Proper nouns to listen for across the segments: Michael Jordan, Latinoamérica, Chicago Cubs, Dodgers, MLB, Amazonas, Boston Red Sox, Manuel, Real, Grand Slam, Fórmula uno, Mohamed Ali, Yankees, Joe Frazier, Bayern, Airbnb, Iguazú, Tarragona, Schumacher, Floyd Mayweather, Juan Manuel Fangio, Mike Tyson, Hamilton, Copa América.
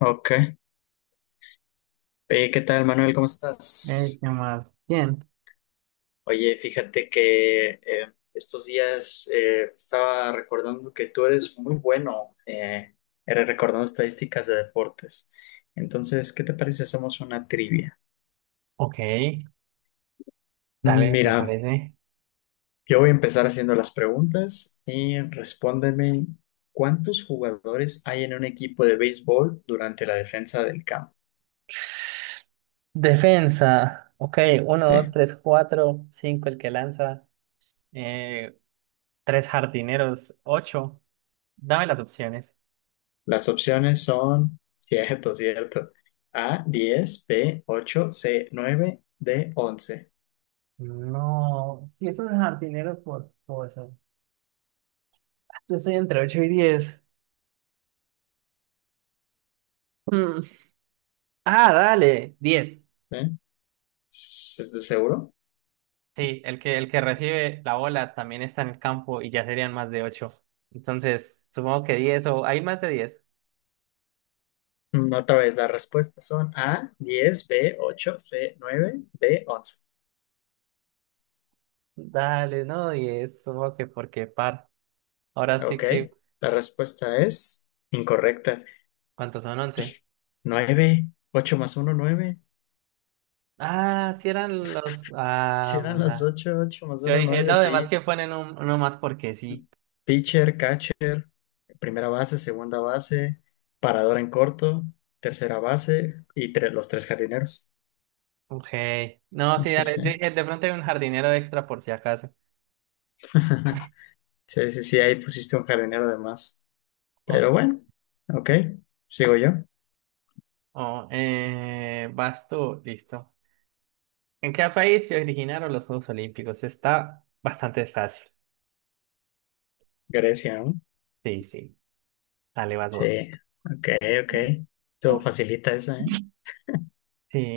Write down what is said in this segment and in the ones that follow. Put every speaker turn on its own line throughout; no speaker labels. Ok. Oye, ¿qué tal, Manuel? ¿Cómo estás?
¿Qué más? Bien.
Oye, fíjate que estos días estaba recordando que tú eres muy bueno eres recordando estadísticas de deportes. Entonces, ¿qué te parece si hacemos una trivia?
Ok,
Mm,
dale, me
Mira,
parece.
yo voy a empezar haciendo las preguntas y respóndeme, ¿cuántos jugadores hay en un equipo de béisbol durante la defensa del campo?
Defensa. Ok, uno, dos,
Sí.
tres, cuatro, cinco, el que lanza. Eh, tres jardineros, ocho. Dame las opciones.
Las opciones son, cierto, cierto. A, 10, B, 8, C, 9, D, 11.
No, si es un jardinero por cosa. Yo estoy entre ocho y diez. Mm. Ah, dale, diez.
¿Eh? Seguro?
Sí, el que recibe la bola también está en el campo y ya serían más de ocho. Entonces, supongo que diez o hay más de diez.
Mm, Otra vez, las respuestas son A, 10, B, 8, C, 9, D, 11.
Dale, no, y es supongo que porque par. Ahora sí
Ok,
que,
la respuesta es incorrecta.
¿cuántos son once?
Pues 9, 8 más uno 9.
Ah, sí eran los.
Si
Ah,
eran las
bondad.
ocho, ocho más
Yo
uno
dije, no,
9
además
sí.
que ponen uno más porque sí.
Pitcher, catcher, primera base, segunda base, paradora en corto, tercera base y los tres jardineros.
Ok. No, sí,
Sí,
dale.
sí.
Dije, de pronto hay un jardinero extra por si acaso.
Sí, sí, sí, ahí pusiste un jardinero de más.
Ok.
Pero bueno, ok, sigo yo.
Oh, vas tú, listo. ¿En qué país se originaron los Juegos Olímpicos? Está bastante fácil.
Grecia, ¿no?
Sí, sí. Dale, vas vos.
Sí, ok, ok. Todo facilita esa, ¿eh?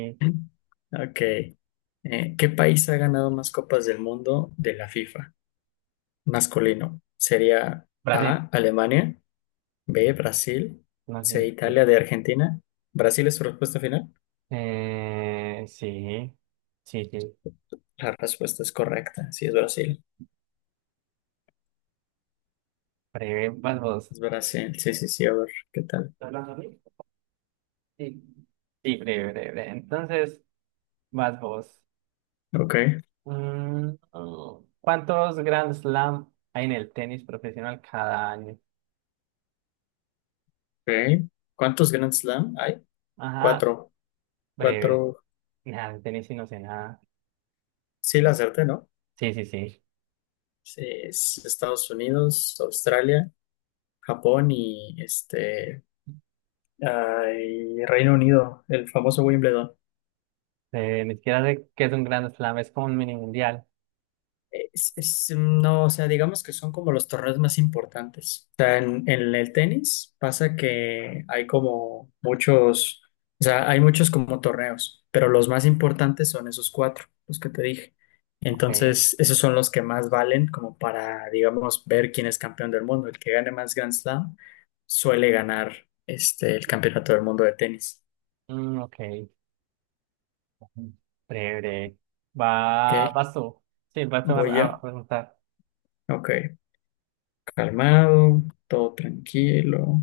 Ok. ¿Qué país ha ganado más copas del mundo de la FIFA? Masculino. ¿Sería
Brasil.
A, Alemania? B, Brasil.
No,
C,
sí.
Italia, de Argentina. ¿Brasil es su respuesta final?
Sí, sí, sí.
La respuesta es correcta. Sí, es Brasil.
Breve, vas vos.
Es Brasil. Sí, sí, sí. A ver, ¿qué tal?
¿Estás hablando a mí? Sí. Sí, breve, breve, breve. Entonces, vas vos.
Ok,
Mm, oh. ¿Cuántos Grand Slam hay en el tenis profesional cada año?
ok. ¿Cuántos Grand Slam hay?
Ajá,
Cuatro.
breve.
Cuatro.
Nada, de tenis sí no sé nada.
Sí, la acerté, ¿no?
Sí, sí, sí.
Sí, es Estados Unidos, Australia, Japón y este, ah, y Reino Unido, el famoso Wimbledon.
Ni siquiera sé qué es un Grand Slam, es como un mini mundial.
No, o sea, digamos que son como los torneos más importantes. O sea, en el tenis pasa que hay como muchos, o sea, hay muchos como torneos, pero los más importantes son esos cuatro, los que te dije.
Ok.
Entonces, esos son los que más valen como para, digamos, ver quién es campeón del mundo. El que gane más Grand Slam suele ganar este, el campeonato del mundo de tenis.
Mm, ok. Breve, breve. Va,
¿Ok?
vas tú. Sí, vas tú
Voy yo.
a preguntar.
Ok, calmado, todo tranquilo.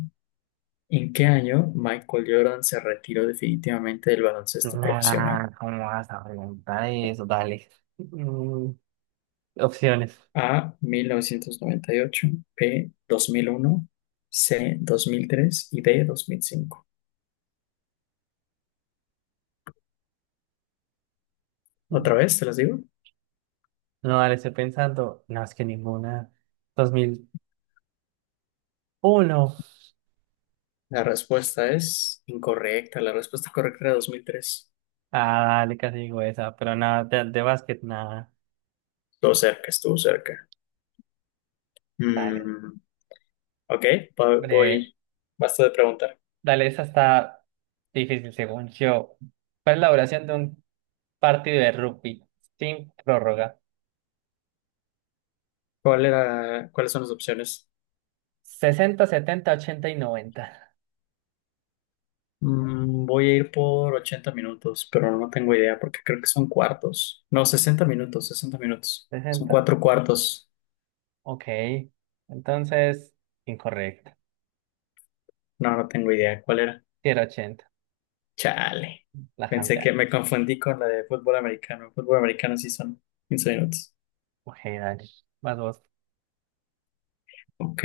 ¿En qué año Michael Jordan se retiró definitivamente del baloncesto profesional?
Nah, ¿cómo vas a preguntar eso? Dale. Mm, opciones.
A, 1998, B, 2001, C, 2003 y D, 2005.
Mm,
¿Otra vez te las digo?
No, dale, estoy pensando. No, es que ninguna. Dos mil uno.
La respuesta es incorrecta. La respuesta correcta era 2003.
Ah, dale, casi digo esa. Pero nada, de básquet, nada.
Estuvo cerca, estuvo cerca.
Dale.
Mm, ok,
Breve.
voy. Basta de preguntar.
Dale, esa está difícil según yo. ¿Cuál es la duración de un partido de rugby sin prórroga?
¿Cuál era, cuáles son las opciones?
Sesenta, setenta, 80 y noventa.
Mm, voy a ir por 80 minutos, pero no tengo idea porque creo que son cuartos. No, 60 minutos, 60 minutos. Son
Sesenta.
cuatro cuartos.
Ok. Entonces, incorrecto.
No, no tengo idea. ¿Cuál era?
Si era 80.
Chale.
La
Pensé que
cambiar.
me confundí con la de fútbol americano. Fútbol americano sí son 15 minutos.
Ok, dale. Vas vos.
Ok.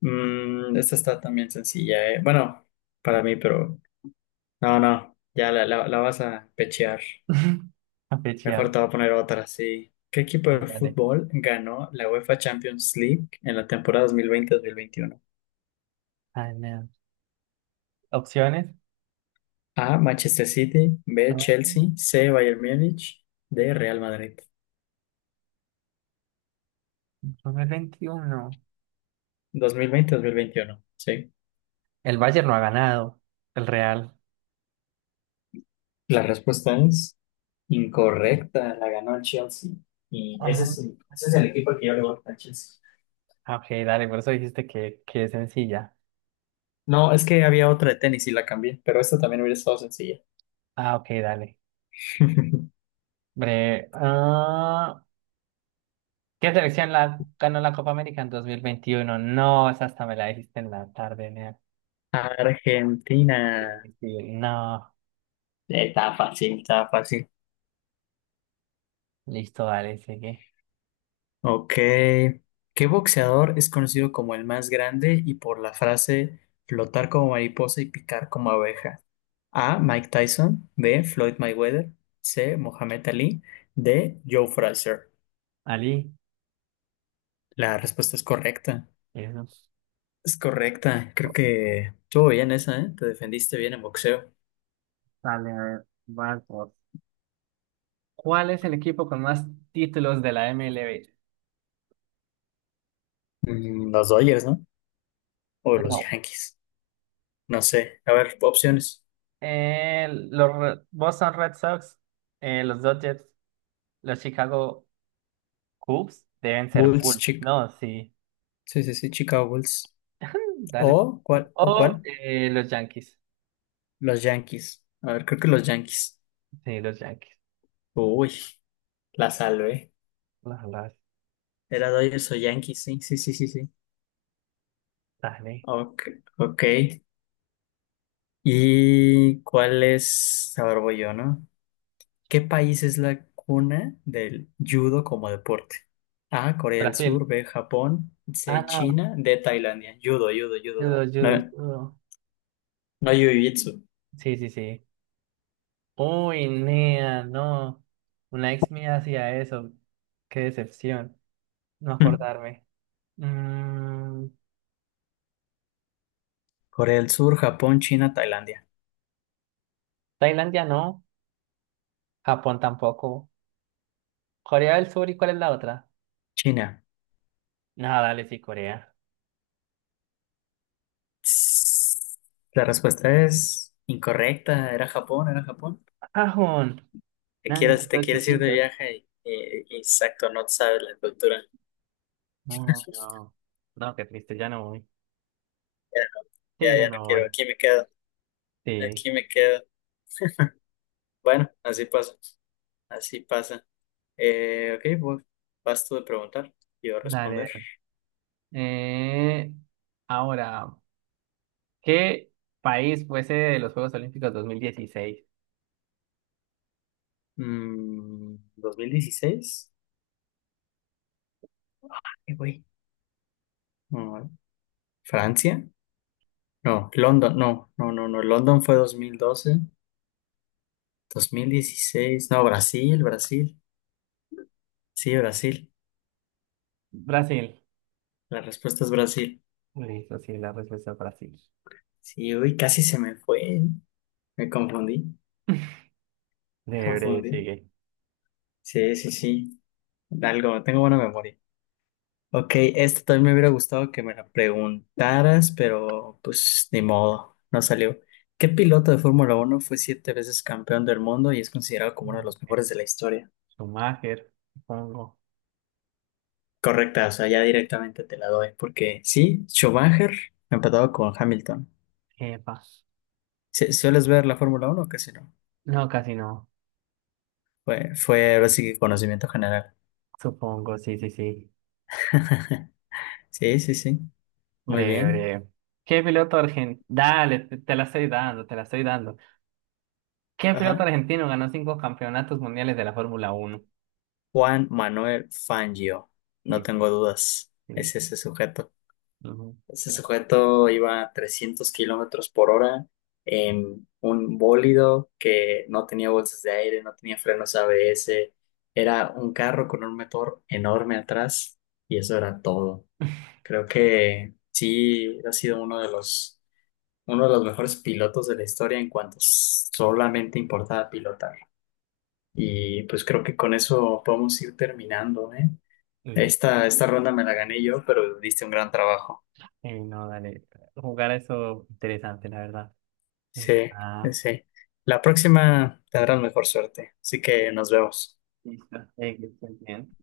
Mm, esta está también sencilla, eh. Bueno, para mí, pero no, no. Ya la vas a pechear.
A
Mejor
fichear.
te voy a poner otra, sí. ¿Qué equipo
Sí,
de
dale.
fútbol ganó la UEFA Champions League en la temporada 2020-2021?
Ay, no. Opciones.
A, Manchester City, B,
No,
Chelsea, C, Bayern Múnich, D, Real Madrid.
2021.
2020-2021, sí.
El Bayern no ha ganado. El Real.
La respuesta es incorrecta, la ganó el Chelsea. Y
Ah,
ese es el equipo al que yo le voy, a Chelsea.
ah, ok, dale. Por eso dijiste que es sencilla.
No, es que había otra de tenis y la cambié, pero esta también hubiera estado sencilla.
Ah, ok, dale. Bre ah, ¿qué selección la, ganó la Copa América en 2021? No, esa hasta me la dijiste en la tarde, nea. Sí,
Argentina.
sí. No.
Estaba fácil, estaba fácil.
Listo, dale, sigue.
Ok. ¿Qué boxeador es conocido como el más grande y por la frase flotar como mariposa y picar como abeja? A, Mike Tyson. B, Floyd Mayweather. C, Mohamed Ali. D, Joe Frazier.
Ali.
La respuesta es correcta.
Eso.
Es correcta. Creo que estuvo bien esa, ¿eh? Te defendiste bien en boxeo.
Dale, a ver, vas vos. ¿Cuál es el equipo con más títulos de la MLB?
Mm, Los Dodgers, ¿no? O los
No.
Yankees. No sé. A ver, opciones.
Los Boston Red Sox, los Dodgers, los Chicago Cubs deben ser
Bulls,
Bulls.
chic.
No, sí.
Sí, sí, sí, Chicago Bulls.
Dale.
¿O cuál? ¿O
O
cuál?
los Yankees.
Los Yankees. A ver, creo que los Yankees.
Sí, los Yankees.
Uy, la salvé.
Las, las-
Era Dodgers o Yankees, sí, sí, sí, sí, sí.
dale.
Ok, ok. ¿Y cuál es? A ver, voy yo, ¿no? ¿Qué país es la cuna del judo como deporte? A, Corea del Sur,
Brasil.
B, Japón, C,
Ah,
China, D, Tailandia. Judo, judo,
judo,
judo.
judo,
No,
judo.
no, jiu-jitsu.
Sí, sí, sí. Uy, nea, no. Una ex mía hacía eso. Qué decepción. No
Hmm.
acordarme. Mm,
Corea del Sur, Japón, China, Tailandia.
Tailandia no, Japón tampoco. Corea del Sur, ¿y cuál es la otra?
China.
No, dale, sí, Corea.
Tss. La respuesta es incorrecta. Era Japón, era Japón.
¡Ajón! No, si están
Te
todos
quieres ir de
chiquitos.
viaje y exacto, no sabes la cultura.
No, no. No, no, qué triste, ya no voy.
Ya, no-
Sí,
ya,
ya
ya no
no
quiero,
voy.
aquí me quedo,
Sí.
aquí me quedo. Bueno, así pasa, así pasa. Ok, pues vas tú de preguntar, yo a responder.
Dale. Eh, ahora, ¿qué país fuese de los Juegos Olímpicos dos mil dieciséis?
Mm, 2016, ¿qué güey? No, Francia, no, London, no, no, no, no, London fue 2012, 2016 no, Brasil, Brasil, sí, Brasil,
Brasil.
la respuesta es Brasil.
Listo, sí, la respuesta es Brasil.
Sí, uy, casi se me fue, me confundí.
Debre,
Confundí.
sigue.
Sí, sí, sí. Algo, tengo buena memoria. Ok, este también me hubiera gustado que me la preguntaras, pero pues ni modo, no salió. ¿Qué piloto de Fórmula Uno fue siete veces campeón del mundo y es considerado como uno de los
Mm.
mejores de la historia?
Schumacher, supongo.
Correcta, o sea, ya directamente te la doy, porque sí, Schumacher empatado con Hamilton.
Epa.
Sí, ¿sueles ver la Fórmula Uno o casi no?
No, casi no.
Fue, fue ahora sí que conocimiento general.
Supongo, sí, sí, sí.
Sí, sí, sí. Muy
Hombre,
bien.
hombre. ¿Qué piloto argentino? Dale, te la estoy dando, te la estoy dando. ¿Qué piloto
Ajá.
argentino ganó cinco campeonatos mundiales de la Fórmula uno?
Juan Manuel Fangio,
Sí,
no tengo
sí,
dudas,
sí.
es ese sujeto.
Ujú,
Ese
sí.
sujeto iba a 300 km/h kilómetros por hora en un bólido que no tenía bolsas de aire, no tenía frenos ABS, era un carro con un motor enorme atrás y eso era todo. Creo que sí ha sido uno de los mejores pilotos de la historia en cuanto solamente importaba pilotar. Y pues creo que con eso podemos ir terminando, ¿eh?
Listo.
Esta ronda me la gané yo, pero diste un gran trabajo.
No, dale. Jugar eso interesante, la verdad.
Sí, sí,
Está
sí. La próxima tendrás mejor suerte. Así que nos vemos.
listo. Que estés bien.